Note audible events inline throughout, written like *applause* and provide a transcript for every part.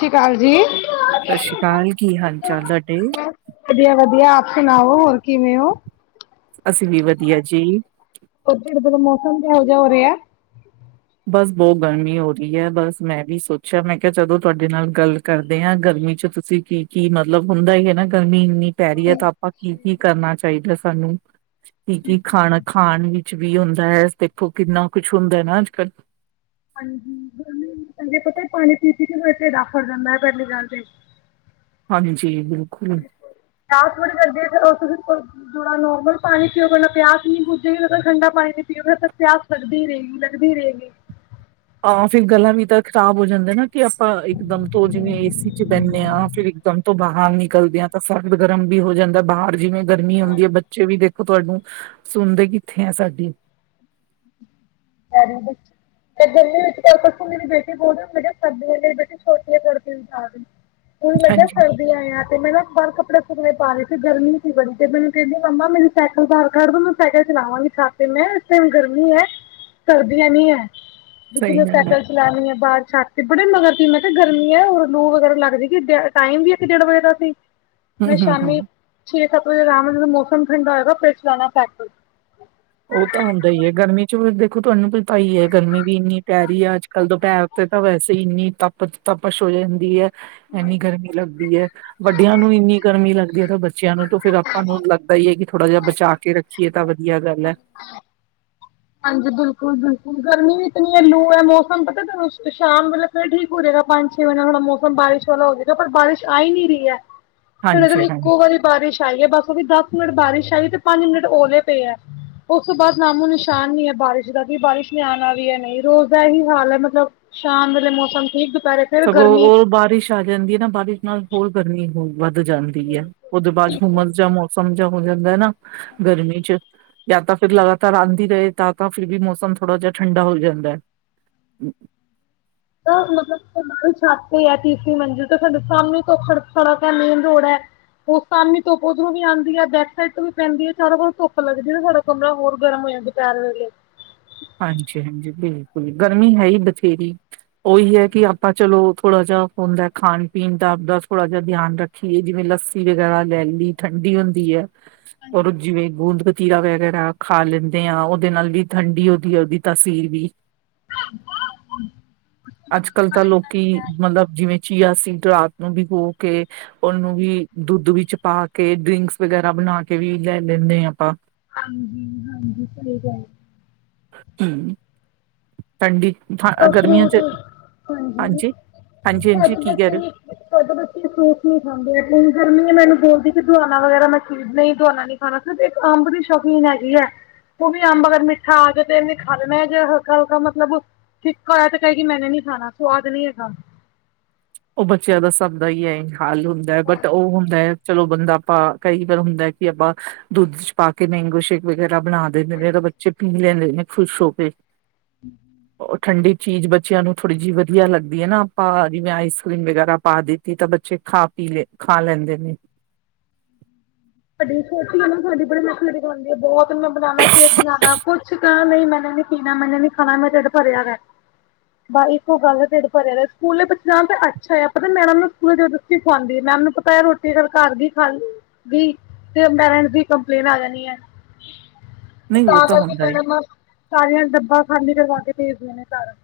ਸਤਿ ਸ਼੍ਰੀ ਅਕਾਲ ਜੀ। ਸਤਿ ਸ਼੍ਰੀ ਅਕਾਲ ਕੀ ਹਾਲ ਚਾਲ ਤੁਹਾਡੇ। ਵਧੀਆ ਵਧੀਆ, ਆਪ ਸੁਣਾਓ ਹੋਰ ਕਿਵੇਂ ਓ? ਅਸੀਂ ਵੀ ਵਧੀਆ ਜੀ। ਉਹ ਜਿੜ ਜਦੋਂ ਮੌਸਮ ਕਿਹੋ ਜਿਹਾ ਹੋ ਰਿਆ। ਬਸ ਬਹੁਤ ਗਰਮੀ ਹੋ ਰਹੀ ਐ, ਬਸ ਮੈਂ ਵੀ ਸੋਚਿਆ ਮੈਂ ਕਿਹਾ ਜਦੋਂ ਤੁਹਾਡੇ ਨਾਲ ਗੱਲ ਕਰਦੇ ਆਂ, ਗਰਮੀ ਚ ਤੁਸੀਂ ਕੀ ਕੀ ਮਤਲਬ ਹੁੰਦਾ ਈ ਐ ਨਾਂ ਗਰਮੀ ਨੀ ਪੈ ਰਹੀ ਹੈ ਤਾਂ ਆਪਾਂ ਕੀ ਕੀ ਕਰਨਾ ਚਾਹੀਦਾ ਸਾਨੂੰ ਕੀ ਕੀ ਖਾਣਾ ਖਾਣ ਵਿੱਚ ਵੀ ਹੁੰਦਾ ਹੈ ਦੇਖੋ ਕਿੰਨਾ ਕੁਛ ਹੁੰਦਾ ਹੈ ਨਾ ਅੱਜ ਕੱਲ ਹਾਂਜੀ ਕਹਿੰਦੇ ਪਤਾ ਹੀ ਪਾਣੀ ਪੀ ਪੀ ਕੇ ਢਿੱਡ ਆਫਰ ਜਾਂਦਾ ਪਹਿਲੀ ਗੱਲ ਤੇ ਹਾਂਜੀ ਬਿਲਕੁਲ ਠੀਕ *unintelligible* ਕਰਦੇ ਫੇਰ ਥੋੜਾ ਨੋਰਮਲ ਪਾਣੀ ਪੀਓਗੇ ਨਾ ਪਿਆਸ ਨਹੀਂ ਬੁਜੇਗੀ ਨਾ ਠੰਡਾ ਪਾਣੀ ਪੀਓਗੇ ਤ ਪਿਆਸ ਲੱਗਦੀ ਰਹੇਗੀ ਲੱਗਦੀ ਰਹੇਗੀ ਆਂ ਫਿਰ ਗਲਾਾਂ ਵੀ ਤਾਂ ਖ਼ਰਾਬ ਹੋ ਜਾਂਦਾ ਨਾ ਕਿ ਆਪਾਂ ਇਕ ਦਮ ਤੋਂ ਜਿਵੇਂ ਏਸੀ ਚ ਬਹਿੰਨਦੇ ਹਾਂ ਫਿਰ ਮ ਤੋਂ ਬਾਹਰ ਨਿਕਲਦੇ ਆ ਤਾਂ ਸਰਰਦ ਗਰਮ ਵੀ ਹੋ ਜਾਂਦਾ ਬਾਹਰ ਜਿਵੇਂ ਗਰਮੀ ਆਉਂਦੀ ਹੈ ਬੱਚੇ ਵੀ ਦੇਖੋ ਤੁਹਾਨੂੰ ਸੁਣਦੇ ਕਿੱਥੇ ਹੈ ਸਾਡੀ *unintelligible* ਮ ਗਰਮੀ ਵਿੱਚ ਮੇਰੀ ਬੇਟੀ ਬੋਲਦੇ ਸਰਦੀ ਮੇਰੀ ਬੇਟੀ ਛੋਟੀ *unintelligible* ਜਾ ਹਨ ਮਜ਼ਾ ਹਾਂਜੀ *unintelligible* ਆ ਤੇ ਮੈਂ ਨਾ ਬਾਹਾਰ ਕੱਪੜੇ ਸੁੱਕਨੇ ਪਾ ਲ ਤੇ ਗਰਮੀ ਸੀ ਬੜੀ ਤੇ ਮੈਨੂੰ ਕਹਿੰਦੀ ਮੰਮਾ ਮੈਰੀ ਸਾਈਕਲ ਬਾਹਰ ਕਢ ਦਿਓ ਮੈ ਸਾਈਕਲ ਚਲਾਵਾਂਗੀ ਸ਼ਤ ਤੇ ਮੈਂ ਕਿਹਾ ਇਸ ਟਾਈਮ ਗਰਮੀ ਐ ਸਰਦੀਆਂ ਨੀ ਹੈ ਜ ਸਹੀ ਗੱਲ ਹੈ ਸੈਕਲ ਲੈਣੀ ਆ ਬਾਰ ਛਤ ਤੇ ਬੜੀ ਮਗਰ ਪਈ ਦੀ ਮੈਂ ਕਿਹਾ ਗਰਮੀ ਏ ਲੋ ਵਗੈਰਾ ਲੱਗਦੀ ਕਿ ਟਾਈਮ ਵੀ ਇਕ ਡੇਢ ਵਜੇ ਦਾ ਸੀ *unintelligible* ਮੈਂ ਸ਼ਾਮੀ ਹਮ ਛੇ ਸੱਤ ਵਜੇ ਅਰਾਮ ਨਾਲ ਜਦੋਂ ਮੌਸਮ ਠੰਡਾ ਹੋਏਗਾ ਫੇਰ ਚਲਾਉਣਾ ਸਾਈਕਲ ਉਹ ਤਾਂ ਹੁੰਦਾ ਈ ਐ ਗਰਮੀ ਚ ਦੇਖੋ ਤੁਹਾਨੂੰ ਪਤਾ ਈ ਏ ਗਰਮੀ ਵੀ ਇੰਨੀ ਪੈ ਰਹੀ ਐ ਅੱਜ ਕੱਲ੍ਹ ਦੁਪਿਹਰ ਤੇ ਤਾਂ ਵੈਸੇ ਹੀ ਇੰਨੀ ਤਾਪ ਤਪਸ਼ ਹੋ ਜਾਂਦੀ ਏਹ ਇੰਨੀ ਗਰਮੀ ਲੱਗਦੀ ਹੈ ਵੱਡਿਆਂ ਨੂੰ ਇੰਨੀ ਗਰਮੀ ਲੱਗਦੀ ਹੈ ਤਾਂ ਬੱਚਿਆਂ ਨੂੰ ਤਾਂ ਫੇਰ ਆਪਾਂ ਨੂੰ ਲੱਗ ਪਤਾ ਹੀ ਹੈ ਕਿ ਥੋੜ੍ਹਾ ਜਿਹਾ ਬਚਾ ਕੇ ਰੱਖੀਏ ਤਾਂ ਵਧੀਆ ਗੱਲ ਹੈ ਹਾਂਜੀ ਬਿਲਕੁਲ ਬਿਲਕੁਲ ਗਰਮੀ ਵੀ ਇਤਨੀ ਹੈ ਲੂ ਹੈ ਮੌਸਮ ਪਤਾ ਸ਼ਾਮ ਵੇਲ ਠੀਕ ਹੋ ਜਾਏਗਾ ਪੰਜ ਛੇ ਮਹੀਨਾ ਥੋੜਾ ਮੌਸਮ ਬਾਰਿਸ਼ ਵਾਲਾ ਹੋਵੇਗਾ ਪਰ ਬਾਰਿਸ਼ ਆ ਹੀ ਨੀ ਰਹੀ ਏ ਹਾਂਜੀ *unintelligible* ਹਾਂਜੀ ਇੱਕੋ ਵਾਰੀ ਬਾਰਿਸ਼ ਆਈ ਹੈ ਬਸ ਉਹ ਵੀ ਦਸ ਮਿੰਟ ਬਾਰਿਸ਼ ਆਈ ਤੇ ਪੰਜ ਮਿੰਟ ਓਲੇ ਪਏ ਹੈ ਉਸ ਤੋਂ ਬਾਅਦ ਨਾਮੋ ਨ ਨੁਕਸਾਨ ਨ ਹੈ ਬਾਰਿਸ਼ ਦਾ ਵੀ ਬਾਰਿਸ਼ ਨ ਆਉਣਾ ਵੀ ਹੈ ਨਹੀਂ ਰੋਜ਼ ਦਾ ਇਹੀ ਹਾਲ ਹੈ ਮਤਲਬ ਸ਼ਾਮ ਵਾਲੇ ਮੌਸਮ ਠੀਕ ਦੁਪਹਿਰੇ ਫਿਰ ਸਗੋਂ ਗਰਮੀ ਉਹ ਬਾਰਿਸ਼ ਆ ਜਾਂਦੀ ਹੈ ਨਾ ਬਾਰਿਸ਼ ਨਾਲ ਹੋਰ ਗਰਮੀ ਹੋ ਵੱਧ ਜਾਂਦੀ ਹੈ ਉਹਦੇ ਬਾਅਦ ਹੁੰਮਸ ਜਾ ਮੌਸਮ ਜਾ ਹੋ ਜਾਂਦਾ ਹੈ, ਨਾ ਗਰਮੀ ਚ ਜਾਂ ਤਾਂ ਫਿਰ ਲਗਾਤਾਰ ਆਦੀ ਰਹੇ ਤਾਂ ਤਾਂ ਫਿਰ ਵੀ ਮੌਸਮ ਥੋੜਾ ਜਿਹਾ ਠੰਡਾ ਹੋ ਜਾਂਦਾ ਹੈ। ਤਾਂ ਮਤਲਬ ਛਾਤੇ ਹੈ ਤੀਸਰੀ ਮੰਜਿਲ ਤੇ ਸਾਡੇ ਸਾਹਮਣੇ ਤੋਂ ਸੜਕ ਹੈ ਮੇਨ ਰੋਡ ਹੈ, ਉਹ ਸਾਮੀ ਵੀ ਆਂਦੀ ਹੈ, ਬੈਕ ਸਾਈਡ ਤੋਂ ਵੀ ਪੈਂਦੀ ਸਡਾ ਕੋਲ ਧੁੱਪ ਲੱਗਦੀ। ਕਮਰਾ ਹੋਰ ਗਰਮ ਹੋ ਜਾਂ ਦੁਪਹਿਰ ਵੇਲੇ, ਹਾਂਜੀ-ਹਾਂਜੀ, ਬਿਲਕੁਲ ਗਰਮੀ ਹੈ ਹੀ ਬਥੇਰੀ। ਉਹੀ ਹੈ ਕਿ ਆਪਾਂ, ਚਲੋ ਥੋੜ੍ਹਾ ਜਿਹਾ ਹੁੰਦਾ ਖਾਣ- ਪੀਣ ਦਾ ਆਪਦਾ ਥੋੜ੍ਹਾ ਜਿਹਾ ਧਿਆਨ ਰੱਖ। ਖੀ ਜਿਵੇਂ ਲੱਸੀ ਵਗੈਰਾ ਲੈ ਆਉਂਦੀ ਠੰਡੀ ਹੁੰਦੀ ਹੈ। ਰ ਜਿਵੇਂ ਗੂੰਦ -ਪਤੀਰਾ ਵਗੈਰਾ ਖਾ ਲੈਂਦੇ ਆ। ਉਹਦੇ ਨਾਲ ਵੀ ਠੰਡੀ ਉਹਦੀ ਤਸੀਰ ਵੀ, *unintelligible* ਅੱਜ-ਕੱਲ- ਤਾਂ ਲੋਕੀ ਮਤਲਬ ਜਿਵੇਂ ਚੀਆ ਸੀਡ ਰਾਤ ਨੂੰ ਭੀਗੋ ਕੇ ਉਹਨੂੰ ਵੀ ਦੁੱਧ ਵਿੱਚ ਪਾ ਕੇ ਡਰਿੰਕਸ ਵਗੈਰਾ ਬਣਾ ਕੇ ਵੀ ਲੈ ਲੈਂਦੇ ਹਾਂ ਆਪਾਂ ਹਾਂਜੀ ਹਾਂਜੀ ਸਹੀ ਗੱਲ *unintelligible* ਠੰਡੀ ਗਰਮੀਆਂ ਫਰੂਟ ਚ ਹਾਂਜੀ ਹਾਂਜੀ-ਹਾਂਜੀ-ਹਾਂਜੀ, ਸਾਡੇ ਕੀ ਕਹਿ ਬੱਚੇ ਰਹੇ ਓ? ਵੀ *unintelligible* ਸਾਡੇ ਬੱਚੇ ਬਸ ਫਰੂਟ ਖਾਂਦੇ ਆ ਪਈ ਗਰਮੀ ਹੈ, ਮੈਨੂੰ ਬੋਲਦੀ ਕਿ ਹਦਵਾਣਾ ਵਗੈਰਾ ਮੈਂ ਚੀਜ਼ ਨਹੀਂ ਦਵਾਣਾ ਨਹੀਂ। ਹ ਇੱਕ ਅੰਬ ਦੀ ਸ਼ੋਪਿੰਨ ਹੈਗੀ ਏ ਉਹ ਵੀ ਅੰਬ ਅਗਰ ਮਿੱਠਾ ਆ ਜਾ ਤੇ ਇਹਨੇ ਖਾ ਲੈਣਾ ਹੈ ਜੇ ਹਲਕਾ ਹਲਕਾ ਮਤਲਬ ਫਆ ਤੇ ਕਹਿਗੀ ਮੈਨੇ ਨੀ ਖਾਣਾ। ਸਵਾਦ ਨੀ ਹੈਗਾ। ਉਹ ਬੱਚਿਆਂ ਦਾ ਸਭ ਦਾ ਹੀ ਐ ਹਾਲ ਹੁੰਦਾ ਹੈ ਬਟ ਉਹ ਹੁੰਦਾ, ਹੈ ਚਲੋ ਬੰਦਾ ਆਪਾਂ ਕਈ ਵਾਰ ਹੁੰਦਾ। ਆਪਾਂ ਦੁੱਧ ਚ' ਪਾ ਕੇ ਮੇਗੋ ਸ਼ੇਕ ਵਗੈਰਾ ਬਣਾ। ਮੇ ਤਾਂ ਬੱਚੇ ਪੀ ਲੈਂਦੇ ਨੇ ਖੁਸ਼ ਹੋ ਕੇ। ਠੰਡੀ ਚੀਜ਼ ਬੱਚਿਆਂ ਨੂੰ ਥੋੜ੍ਹੀ ਜਿਹੀ ਵਧੀਆ ਲਗਦੀ ਹੈ ਨਾ ਆਪਾਂ ਜਿਵੇਂ ਆਈ। ਰੀਮ ਵਗੈਰਾ ਪਾ ਦਿੱਤੀ ਤਾਂ ਬੱਚੇ ਖਾ- ਪੀ ਲ ਖਾ ਲੈਂਦੇ ਨੇ। ਤੁਹਾਡੀ ਛੋਟੀ ਗ ਤੁ ਸਾਡੀ ਬੜੇ ਨੇਖਰੇ ਕਰਦੀ ਆ ਬਹੁਤ ਮੈ ਬਨਣਾ ਸ਼ੇਕ ਬਣਾਣਾ ਕੁਛ ਕੁ ਕਿਹਾ ਨਹੀਂ ਮੈਨੇ ਨੀਣਾ, ਮੈਨ ਨੀ ਖਾਣਾ, ਮੈਂ ਤੇੇਡ ਭਰਿਆ ਹੈ। ਬਸ ਇੱਕੋ ਗੱਲ ਹੈ ਤੇਡ ਭਰਿਆ। ਸਕੂਲੇ ਬ ਤਾਂ ਅੱਛਾ ਆਪ ਮੈਡਮ ਨੂੰ ਸਕੂਲ ਖਾਂਦੀ ਮੈਂ ਮੈਨੂੰ ਪਤਾ ਹੈ ਰੋਟੀ ਫਿਰ ਘਰ ਦੀ ਖਾਂਦੀ ਤੇ ਪੈਰੈਂਟ ਦੀ ਕੰਪਲੇਨ ਆ ਜਾਣੀ ਹੈ ਨਹੀਂ ਉਹ ਤਾਂ ਕਰਕੇ ਹੁੰਦਾ ਹੀ ਕ ਸਾਰੀਆਂ ਡੱਬਾ ਖਾਲੀ ਕਰਵਾ ਕੇ ਭੇਜਦੇਆਂ ਨੇ ਸਾਰਾ।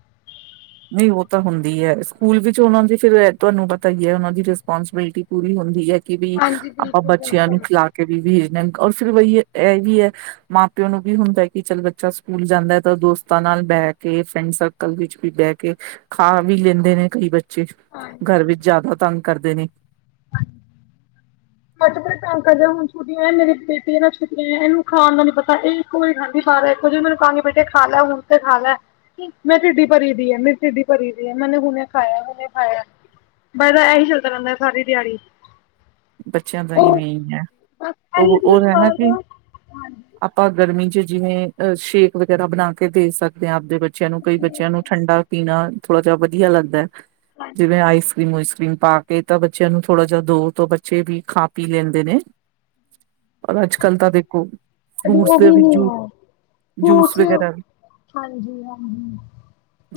ਨਹੀਂ, ਉਹ ਤਾਂ ਹੁੰਦੀ ਹੈ। ਸਕੂਲ ਵਿੱਚ ਉਹਨਾਂ ਦੀ ਫਿਰ ਤੁਹਾਨੂੰ ਪਤਾ ਹੀ ਹੈ ਉਹਨਾਂ ਦੀ ਰਿਸਪੋਂਸੀਬਿਲਿਟੀ ਪੂਰੀ ਹੁੰਦੀ ਹੈ। ਕਿ ਵੀ ਹਾਂਜੀ ਆਪਾਂ ਬਿਲਕੁਲ ਬਿਲਕੁਲ ਬੱਚਿਆਂ ਨੂੰ ਖਿਲਾ ਕੇ ਵੀ ਵੇਜ ਲ ਔਰ ਫਿਰ ਵਹੀ ਇਹ ਵੀ ਹੈ। ਮਾਂ -ਪਿਓ ਨੂੰ ਵੀ ਹੁੰਦਾ ਕਿ ਚੱਲ ਬੱਚਾ ਸਕੂਲ ਜਾਂਦਾ ਹੈ ਤਾਂ ਦੋਸਤਾਂ ਨਾਲ ਬਹਿ ਕੇ ਫਰੈਂਡ ਸਰਕਲ ਵਿੱਚ ਵੀ ਬਹਿ ਕੇ ਕੇ ਖਾ ਵੀ ਲੈਂਦੇ ਨੇ ਕਈ ਬੱਚੇ, ਘਰ ਵਿੱਚ ਜ਼ਿਆਦਾ ਤੰਗ ਕਰਦੇ ਨੇ। ਘਰ ਬੜਾਤੰਗ ਕਰਦੇ ਹੈ। ਹੁਣ ਛੁੱਟੀਆਂ ਮੇਰੀ ਬੇਟੀਆਂ ਨਾਲ ਛੁੱਟੀਆਂ ਇਹਨੂੰ ਖਾਣ ਦਾ ਨੀ ਪਤਾ ਇਹ ਕੋਈ ਗੱਲ ਨਹੀਂ। ਮੈ ਕਿਹਾ ਗੀ। ਹੁਣ ਥ ਖਾ ਲੈ, ਹੁਣ ਤੇ ਖਾ ਲੈ। ਮੈਂ ਢਿਡੀ ਭਰੀ ਦੀ ਹੈ। ਮੇਰੀ ਢਿਡੀ ਭਰੀ ਦੀ ਹੈ। ਮੈੇ ਹੁਣੇ ਖਾਇਆ, ਹੁਣੇ ਖਾਇਆ। ਬਸ ਤਾਂ ਇਹੀ ਚੱਲਦਾ ਰਹਿੰਦਾ ਸਾਰੀ ਦਿਹਾੜੀ। ਬੱਚਿਆਂ ਦਾ ਇਵੇਂ ਹੀ ਹੈ ਬਸ ਇਹੀ ਉਹ ਉਹ ਜਿਹੜੀ ਹੈ ਨਾ ਬਾਹਰ ਕਿ, ਦਾ ਆਪਾਂ ਗਰਮੀ ਚ' ਜਿਵੇਂ ਅ ਸ਼ੇਕ ਵਗੈਰਾ ਬਣਾ ਕੇ ਦੇ ਸਕਦੇ ਹਾਂ। ਆਪਦੇ, ਬੱਚਿਆਂ ਨੂੰ ਕਈ ਬੱਚਿਆਂ ਨੂੰ ਠੰਡਾ ਪੀਣਾ, ਥੋੜਾ ਜਹਾ ਵਧੀਆ ਲੱਗਦਾ ਹੈ। ਜਿਵੇਂ ਆਈਸ ਕਰ੍ਰੀਮ- ਉਈਸ ਕਰ੍ਰੀਮ ਪਾ ਕੇ ਤਾਂ ਬੱਚਿਆਂ ਨੂੰ ਥੋੜਾ ਜਿਹਾ ਦੋ ਤੋਂ ਬੱਚੇ ਵੀ ਖਾ- ਪੀ ਲੈਂਦੇ ਨੇ। ਔਰ ਅੱਜ-ਕੱਲ੍ਹ ਤਾਂ ਦੇਖੋ। ਸਾਡੀ ਫਰੂਟਸ ਉਹ ਦੇ ਵੀ ਨੀ ਜੂ ਹੈ। ਜੂਸ ਹ ਵਗੈਰਾ ਵੀ ਹਾਂਜੀ-ਹਾਂਜੀ।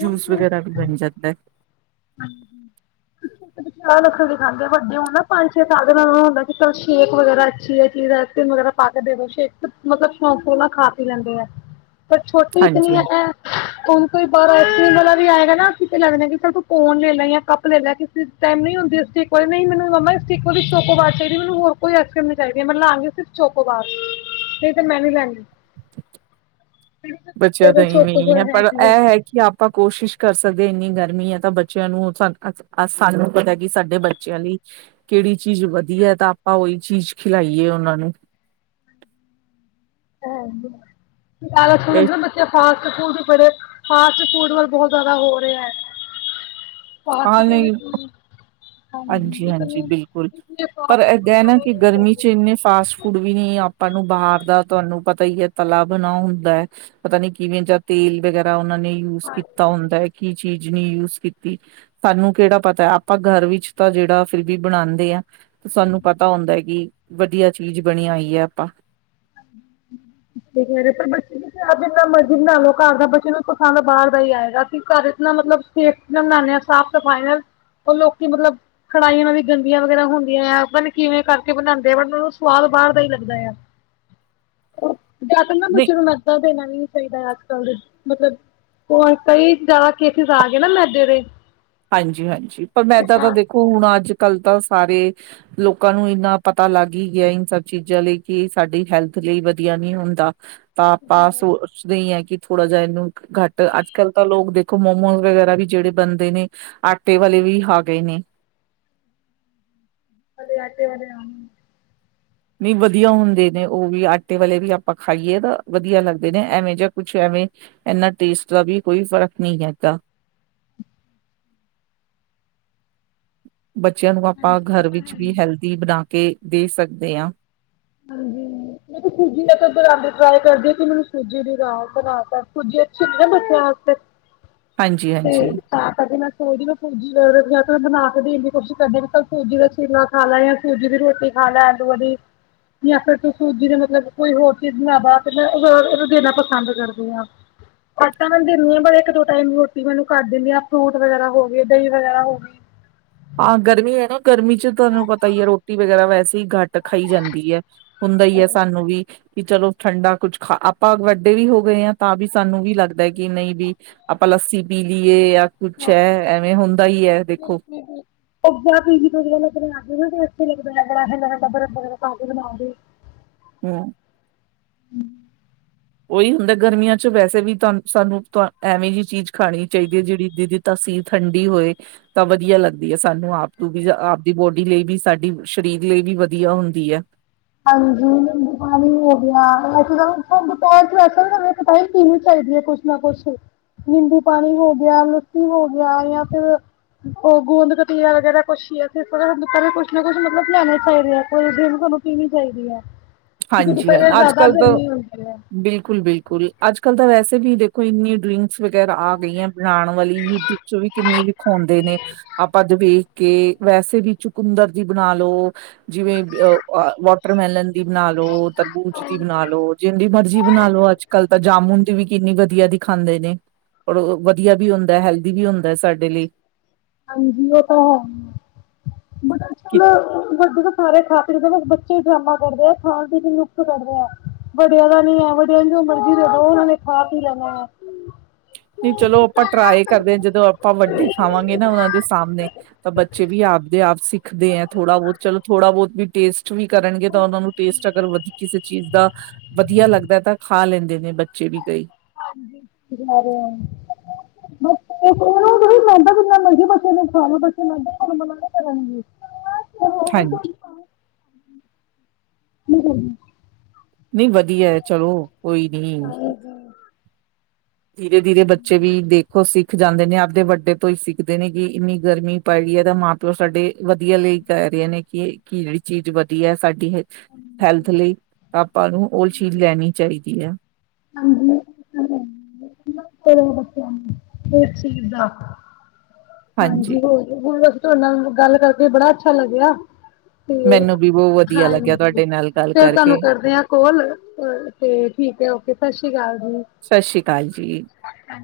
ਜੂਸ ਵਗੈਰਾ ਵੀ ਬਣ ਜਾਂਦਾ। ਹੂੰ, *inaudible* ਚ' ਨਖੇਣ ਦਿਖਾਂਦੇ ਆ। ਵੱਡੇ ਹੁਣ ਨਾ ਪੰਜ- ਛੇ ਸਾਲ ਦੇ ਨਾਲ ਹੁੰਦਾ ਕਿ ਚੱਲ ਸ਼ੇਕ ਵਗੈਰਾ ਅੱਛੀ ਹੈ ਚੀਜ਼ ਤੇ ਮਗਰ। ਪੱਕਦੇ ਵੀ ਹੈ। ਇੱਕ ਮਤਲਬ, ਸ਼ੌਕ ਨਾਲ ਖਾ-ਪੀ ਲੈਂਦੇ ਆ। *inaudible* ਪਰ ਛੋਟੀ ਹਾਂਜੀ ਇੰਨੀ ਹਾਂਜੀ ਹੈ। ਹੁਣ ਕੋਈ ਬਾਹਰ ਆਈਸਕ੍ਰੀਮ ਵਾਲਾ ਵੀ ਆਏਗਾ ਨਾ, ਤਾਂ ਲੱਗਦਾ ਸੋਚਾਂਗੇ ਕਿ ਕੋਈ ਲੈ ਲਵੇ ਜਾਂ ਕੱਢ ਲਵੇ, *inaudible* ਕਿਸੇ ਕੋਲ ਟਾਈਮ ਨਹੀਂ ਹੁੰਦਾ। ਮੈਨੂੰ ਤਾਂ ਮੰਮੀ ਦੇ ਹੱਥਾਂ ਵਾਲੀ ਹੀ ਚਾਹੀਦੀ ਹੈ ਕੋਈ ਆਈਸ ਕਰੀਮ ਨੀ ਚਾਹੀਦੀ ਹੈ ਮੈ ਲਵਾਂਗੀ ਸਿਰਫ਼ ਚੋਕੋ ਬਾਰ, ਨਹੀਂ ਤੇ ਮੈਂ ਨੀ ਲੈਣੀ। ਬੱਚਿਆਂ ਦਾ ਮੇਰੇ ਇਵੇਂ ਹੀ ਹੈ, ਚੋਕੋਬਾਰ ਪਰ ਹੈਗੀ ਇਹ ਹੈ ਕਿ। ਕਿ ਆਪਾਂ ਕੋਸ਼ਿਸ਼ ਕਰ ਸਕਦੇ ਹਾਂ। ਇੰਨੀ ਗਰਮੀ ਹੈ ਤਾਂ ਬੱਚਿਆਂ ਨੂੰ ਸਾਨੂੰ ਪਤਾ ਕਿ ਸਾਡੇ ਬੱਚੇ। ਬੱਚਿਆਂ ਲਈ ਕਿਹੜੀ ਚੀਜ਼ ਵਧੀਆ ਤਾਂ ਆਪਾਂ ਉਹੀ ਚੀਜ਼ ਖਿਲਾਏ ਉਹਨਾਂ ਨੂੰ। *inaudible* ਇਹ ਫਾਸਟ- ਫੂਡ ਬੜੇ ਫਾਸਟ- ਫੂਡ ਵੱਲ ਬਹੁਤ ਜ਼ਿਆਦਾ ਹੋ ਰਿਹੇ ਨੇ। ਫਾਰਸ- ਫੂੜ ਚੁਲ ਹਾਂਜੀ-ਹਾਂਜੀ, ਬਿਲਕੁਲ ਲਈ ਪਰ ਫਾਸਟ ਇਹ ਫੂਡ ਕਹਿ ਨਾ ਖਾਣੇ ਕਿ ਨਹੀਂ ਗਰਮੀ ਚਾਹੀਦੇ ਚ' ਇੰਨੇ ਫਾਸਟ ਕੁਝ ਵੀ ਨ ਆਪਾਂ ਨੂੰ ਬਾਹਰ ਦਾ ਤੁਹਾਨੂੰ ਪਤਾ ਹੀ ਹੈ ਤਲਾ ਬਣਾ ਹੁੰਦਾ ਹੈ। ਪਤਾ ਨੀ ਕਿਵੇਂ ਜਾਂ ਤੇਲ ਵਗੈਰਾ, ਉਹਨਾਂ ਨੇ ਯੂਜ ਕੀਤਾ ਹੁੰਦਾ ਹੈ ਕੀ ਚੀਜ਼ ਨੀ ਯੂਜ ਕੀਤੀ। ਸਾਨੂੰ ਕਿਹੜਾ ਪਤਾ ਹੈ, ਆਪਾਂ ਘਰ ਵਿੱਚ ਤਾਂ ਜਿਹੜਾ ਫਿਰ ਵੀ ਬਣਾਦੇ ਆ ਤੇ ਸਾਨੂੰ ਪਤਾ। ਪਤਾ ਹੁੰਦਾ ਹੈ ਕਿ, ਆਪਾਂ ਵਧੀਆ ਚੀਜ਼ ਬਣਾਈ ਹੈ। *inaudible* ਪਰ ਬੱਚੇ, ਆਪਾਂ ਘਰ ਦਾ ਭਾਵੇਂ ਜਿੰਨਾ ਮਰਜ਼ੀ ਬਣਾ ਲਈਏ, ਬੱਚੇ ਨੂੰ ਤਾਂ ਬਾਹਰ ਦਾ ਹੀ ਚੰਗਾ ਲੱਗਦਾ ਹੈ। ਘਰ ਦਾ ਇੰਨਾ ਲੈਂਦੇ ਆਂ, ਸਾਫ਼-ਸਫ਼ਾਈ ਨਾਲ। ਉਹ ਲੋਕ ਵੀ ਮਤਲਬ ਕੜਾਈਆਂ ਉਹਨਾਂ ਦੀਆਂ ਗੰਦੀਆਂ ਵਗੈਰਾ ਹੁੰਦੀਆਂ ਆ ਆਪ ਕਿਵੇਂ ਕਰਕੇ ਬਣਾਉਂਦੇ ਆ ਬ ਉਹ ਨੂੰ ਸਵਾਦ ਬਾਹਰ ਦਾ ਹੀ ਲੱਗਦਾ ਆ। ਜਾ ਕੇ ਨਾ ਨਹੀਂ ਬੱਚੇ ਨੂੰ ਮੈਦਾ ਦੇਣਾ ਵੀ ਨਹੀ ਚਾਹੀਦਾ। ਅੱਜ-ਕੱਲ ਦੇ ਮਤਲਬ ਉਹ ਕਈ ਜਾਦਾਕੇਸੇਸ ਆ ਗਏ ਨਾ ਮੈਦੇ ਦੇਇ ਹਾਂਜ- ਹਾਂਜੀ, ਪਰ ਮੈਂਦਾ ਤਾਂ ਦੇਖੋ ਹੁਣ ਅੱਜ-ਕੱਲ੍ਹ ਤਾਂ ਸਾਰੇ। ਲੋਕਾਂ ਨੂੰ ਇੰਨਾ ਪਤਾ ਲੱਗ ਹੀ ਗਿਆ ਇਨ ਸਬ ਚੀਜ਼ਾਂ ਲਈ ਕਿ ਸਾਡੀ ਹੈਲਥ ਲਈ ਵਧੀਆ ਨਹੀਂ ਹੁੰਦਾ। ਤਾਂ ਤਾਂ ਸੂਰ। ਪੁਛਦੇ ਹੈ ਕਿ ਥੋੜਾ ਜਿਹਾ ਇਹਨੂੰ ਘੱਟ ਅੱਜ-ਕੱਲ ਤਾਂ ਲੋਕ ਦੇਖੋ ਮੋਮੋਜ ਵਗੈਰਾ ਵੀ ਜਿਹੜੇ ਬਣਦੇ ਨੇ। ਆਟੇ ਵਾਲੇ ਵੀ ਆ ਗਏ ਨੇ। ਕਦੇ ਆਟੇ ਵਾਲੇ ਆਣਾ। ਨਹੀ ਵਧੀਆ ਹੁੰਦੇ ਨੇ ਉਹ ਵੀ ਆਟੇ ਵਾਲੇ ਵੀ ਆਪਾਂ ਖਾਈਏ ਨਾ ਵਧੀਆ ਲੱਗਦੇ ਨੇ ਐਵੇਂ ਜਾਂ ਕੁਛ ਐਵੇਂ। ਇਨਾਂ ਟੇਸਟ ਦਾ ਵੀ ਕੋਈ ਫ਼ਰਕ ਨਹੀਂ ਹੈਗਾ। ਬੱਚਿਆਂ ਨੂੰ ਆਪਾਂ ਘਰ ਵਿੱਚ ਕਿ ਹੈਲਦੀ ਬਣਾ ਕੇ ਦੇ ਸਕਦੇ ਹਾਂ? *inaudible* ਮੈ ਸੂਜੀ ਦੇ ਬਣਾ ਟਰਾਈ ਕਰਦੀ ਕਿ ਮੈਨੂੰ ਸੂਜੀ ਦੀ ਬਣਾ ਤ ਸੂਜੀ ਅੱਛੀ ਨਾ ਬੱਚਿਆਂ ਵਾਸਤੇ। *inaudible* ਹਮ ਹਾਂਜੀ ਤਾਂ ਕਰਕੇ ਮੈਂ ਸੂਜੀ ਨੂੰ ਕਲੈਟ *inaudible* ਰ ਬਣਾ ਕੇ ਵੀ ਇੰਨੀ ਸਬਜੀ ਤੁਹਾਡੇ ਵਾਲ ਕੱਲ ਪੇਜ ਦੀ ਬਸ। ਚੀਲਾ ਖਾ ਲੈ ਜਾਂ ਸੂਜੀ ਦੀ ਰੋਟੀ ਖਾ ਲੈ ਆਲੂ ਵਾਲੀ। ਜਾਂ ਫੇਰ ਤੁਸੀਂ ਜ ਮਤਲਬ ਕੋਈ ਹੋਰ ਚੀਜ਼ ਬਣਾਦਾ ਉਹ ਦੇਣਾ ਪਸੰਦ ਕਰਦੀ ਹਾਂ। ਆਟਾ ਮੈਂ ਦੇਨੀ ਆ ਪਰ ਇੱਕ-ਦੋ ਟਾਈਮ ਰੋਟੀ ਮੈ ਇਨੂੰ ਕੱਟ ਦਿੰਦੀ ਹਾਂ ਫਰੂਟ ਵਗੈਰਾ ਹੋ ਗਏ, ਦਹੀਂ ਵਗੈਰਾ ਹੋ ਗਈ। ਹਾਂ ਗਰਮੀ ਹੈ ਨਾ, ਗਰਮੀ ਚ ਤੁਹਾਨੂੰ ਪਤਾ ਹੀ ਹੈ ਰੋਟੀ ਵਗੈਰਾ ਵੈਸੇ ਹੀ ਘੱਟ ਖਾਈ ਜਾਂਦੀ ਹੈ। ਹੁੰਦਾ ਹੀ ਹੈ ਸਾਨੂੰ ਵੀ। ਕਿ ਚਲੋ ਠੰਡਾ ਕੁੱਛ ਖਾ ਆਪਾਂ ਵੱਡੇ ਵੀ ਹੋ ਗਏ ਹਾਂ ਤਾਂ ਵੀ ਸਾਨੂੰ ਵੀ ਲੱਗਦਾ ਕਿ ਨਹੀਂ ਵੀ। ਆਪਾਂ ਲੱਸੀ ਪੀ ਲਈਏ, ਜਾਂ ਕੁਛ ਹੈ ਐਵੇਂ ਹੁੰਦਾ ਹੀ ਹੈ ਦੇਖੋ। *unintelligible* ਹਾਂ। ਹਮ ਉਹੀ ਹੁੰਦਾ, ਗਰਮੀਆਂ ਚ ਵੈਸੇ ਵੀ ਤੁਹਾਨੂੰ ਸਾਨੂੰ ਐਵੇਂ ਜਿਹੀ ਚੀਜ਼ ਖਾਣੀ ਚਾਹੀਦੀ ਹੈ ਜਿਹੜੀ ਦੀ-ਦੀ। ਤਾਸੀਰ ਠੰਡੀ ਹੋਏ। ਤਾਂ ਵਧੀਆ ਲੱਗਦੀ ਹੈ ਸਾਨੂੰ ਆਪ ਨੂੰ ਵੀ ਆਪਦੀ ਬੋਡੀ ਲਈ ਵੀ ਸਾਡੀ ਸਰੀਰ ਲਈ ਵੀ ਵਧੀਆ ਹੁੰਦੀ ਹੈ। ਹਾਂਜੀ ਹੋ ਗਿਆ ਦੁਪਹਿਰ ਚ ਵੈਸਾ ਵੀ ਪਤਾਈ ਕਿਣੀ ਚਾਹੀਦੀ ਹੈ ਕੁਛ *inaudible* ਕੁੱਛ ਨਾ ਕੁੱਛ, ਨਿਬੂ ਪਾਣੀ ਹੋ ਗਿਆ, ਲੱਸੀ ਹੋ ਗਿਆ ਜਾਂ ਫੇਰ। ਉਹ ਗੂੰਦ ਕਤੀਰਾ ਵਗੈਰਾ ਕੁੱਛ ਹੀ ਵਾਂ ਕੁਛ ਨਾ ਕੁੱਛ ਮਤਲਬ ਲੈਣੇ ਚਾਹੀਦੇ ਆ ਕੋਈ ਜ ਦਿਨ ਤੁਹਾਨੂੰ ਪੀਣੀ ਚਾਹੀਦੀ ਹੈ। ਕਿਉਂਕਿ ਹਾਂਜੀ ਹਾਂ ਦੁਪਹਿਰੇ ਜ਼ਿਆਦਾ ਅੱਜ-ਕੱਲ ਤਾਂ, ਗਰਮੀ ਹੁੰਦੀ ਹੈ ਬਿਲਕੁਲ-ਬਿਲਕੁਲ। ਅੱਜ ਕੱਲ੍ਹ ਤਾਂ ਵੈਸੇ ਵੀ ਦੇਖੋ ਇੰਨੀ ਡਰਿੰਕਸ ਵਗੈਰਾ ਆ ਗਈਆਂ ਬਣਾਉਣ ਵਾਲੀ ਯੂਟਿਊਬ। ਵਿੱਚ ਵੀ ਕਿੰਨੀ ਵਿਖਾਉਂਦੇ ਨੇ। ਆਪਾਂ ਤਾਂ ਵੇਖ ਕੇ ਵੈਸੇ ਵੀ ਚੁਕੁੰਦਰ ਦੀ ਬਣਾ ਲੋ। ਜਿਵੇਂ ਅ ਵਾਟਰਮੈਲਨ ਦੀ। ਬਣਾ ਲੋ ਤਰਬੂਜ਼ ਦੀ ਬਣਾ ਲੋ ਜਿੰਦੀ ਮਰਜ਼ੀ ਬਣਾ ਲੋ ਅੱਜ ਕੱਲ ਤਾਂ ਜਾਮੁਨ ਦੀ ਵੀ ਕਿੰਨੀ ਵਧੀਆ ਖਾਂਦੇ ਨੇ ਔਰ ਵਧੀਆ ਵੀ ਹੁੰਦਾ ਹੈਲਦੀ ਵੀ ਹੁੰਦਾ ਸਾਡੇ ਲਈ। ਹਾਂਜੀ ਉਹ ਤਾਂ ਹੈ, ਬਟ ਅੱਜ ਕਿ ਕੱਲ ਵੱਡੇ ਤਾਂ ਸਾਰੇ ਖਾ ਸਕਦੇ ਬੱਚੇ। ਕੀ ਡਰਾਮਾ ਕਰਦੇ ਆ ਖਾਣ ਪੀਣ ਚ ਨੁਕਸ ਕੱਢਦੇ ਆ। ਵੱਡਿਆਂ ਦਾ ਨੀ ਹੈ ਇਹੋ ਜਿਹਾ ਜੋ ਮਰਜ਼ੀ ਦੇ ਉਹਨਾਂ ਨੇ ਖਾ ਪੀ ਲੈਣਾ ਹੈ। ਨਹੀਂ ਚਲੋ ਆਪਾਂ ਟਰਾਏ ਕਰਦੇ ਹਾਂ ਜਦੋਂ ਆਪਾਂ ਵੱਡੇ ਖਾਵਾਂਗੇ ਨਾ ਉਹਨਾਂ ਦੇ ਸਾਹਮਣੇ। ਤਾਂ ਬੱਚੇ ਵੀ ਆਪਦੇ ਆਪ ਸਿੱਖਦੇ ਹੈ ਥੋੜ੍ਹਾ ਬਹੁਤ ਚਲੋ ਥੋੜਾ ਬਹੁਤ ਵੀ। ਟੇਸਟ ਵੀ ਕਰਨਗੇ ਤਾਂ ਉਹਨਾਂ ਨੂੰ ਟੇਸਟ ਅਗਰ ਵਧੀ ਕਿਸੇ ਚੀਜ਼ ਦਾ ਵਧੀਆ ਲੱਗਦਾ ਤਾਂ। ਪਾ ਲੈਂਦੇ ਨੇ ਬੱਚੇ ਵੀ ਕਈ। *unintelligible* *unintelligible* *unintelligible* *unintelligible* ਨਹੀਂ ਵਧੀਆ ਚਲੋ ਕੋਈ ਨੀ। ਹ ਧੀਰੇ-ਧੀਰੇ ਬੱਚੇ ਵੀ ਦੇਖੋ ਸੀ ਜਾਂਦੇ ਨੇ ਆਪਦੇ ਵੱਡੇ ਤੋਂ ਹੀ ਸਿੱਖਦੇ ਨੇ ਕਿ ਇੰਨੀ ਗਰਮੀ ਪੈ ਰਹੀ ਹੈ ਤਾਂ ਮਾਂ ਪਿਓ ਸਾਡੇ ਵਧੀਆ ਲਈ ਕਹਿ ਰਹੇ ਨੇ। ਕਿ ਕੇਹੇੜੀ ਚੀਜ਼ ਵਧੀਆ ਸਾਡੀ ਹੈਲਥ ਲਈ ਆਪਾਂ ਨੂੰ ਉਹ ਚੀਜ਼ ਲੈਣੀ ਚਾਹੀਦੀ ਆ। ਹਾਂਜੀ ਬੱਚਿਆਂ ਨੂੰ ਇਸ ਚੀਜ਼ ਦਾ ਹਾਂਜੀ ਹੋਰ ਹੁਣ ਬਸ ਤੁਹਾਡੇ ਨਾਲ ਗੱਲ ਕਰਕੇ ਬੜਾ ਅੱਛਾ ਲੱਗਿਆ। ਤੇ ਮੈਨੂੰ ਵੀ ਬਹੁਤ ਵਧੀਆ ਲੱਗਿਆ ਹਾਂਜੀ ਤੁਹਾਡੇ ਨਾਲ ਗੱਲ ਫੇਰ ਤੁਹਾਨੂੰ ਕਰਕੇ ਕਰਦੇ ਆ ਕੋਲ। ਤੇ ਠੀਕ ਹੈ ਓਕੇ ਸਤਿ ਸ੍ਰੀ ਅਕਾਲ ਜੀ। ਸਸ ਸ੍ਰੀ ਕਾਲ ਜੀ। ਹਾਂ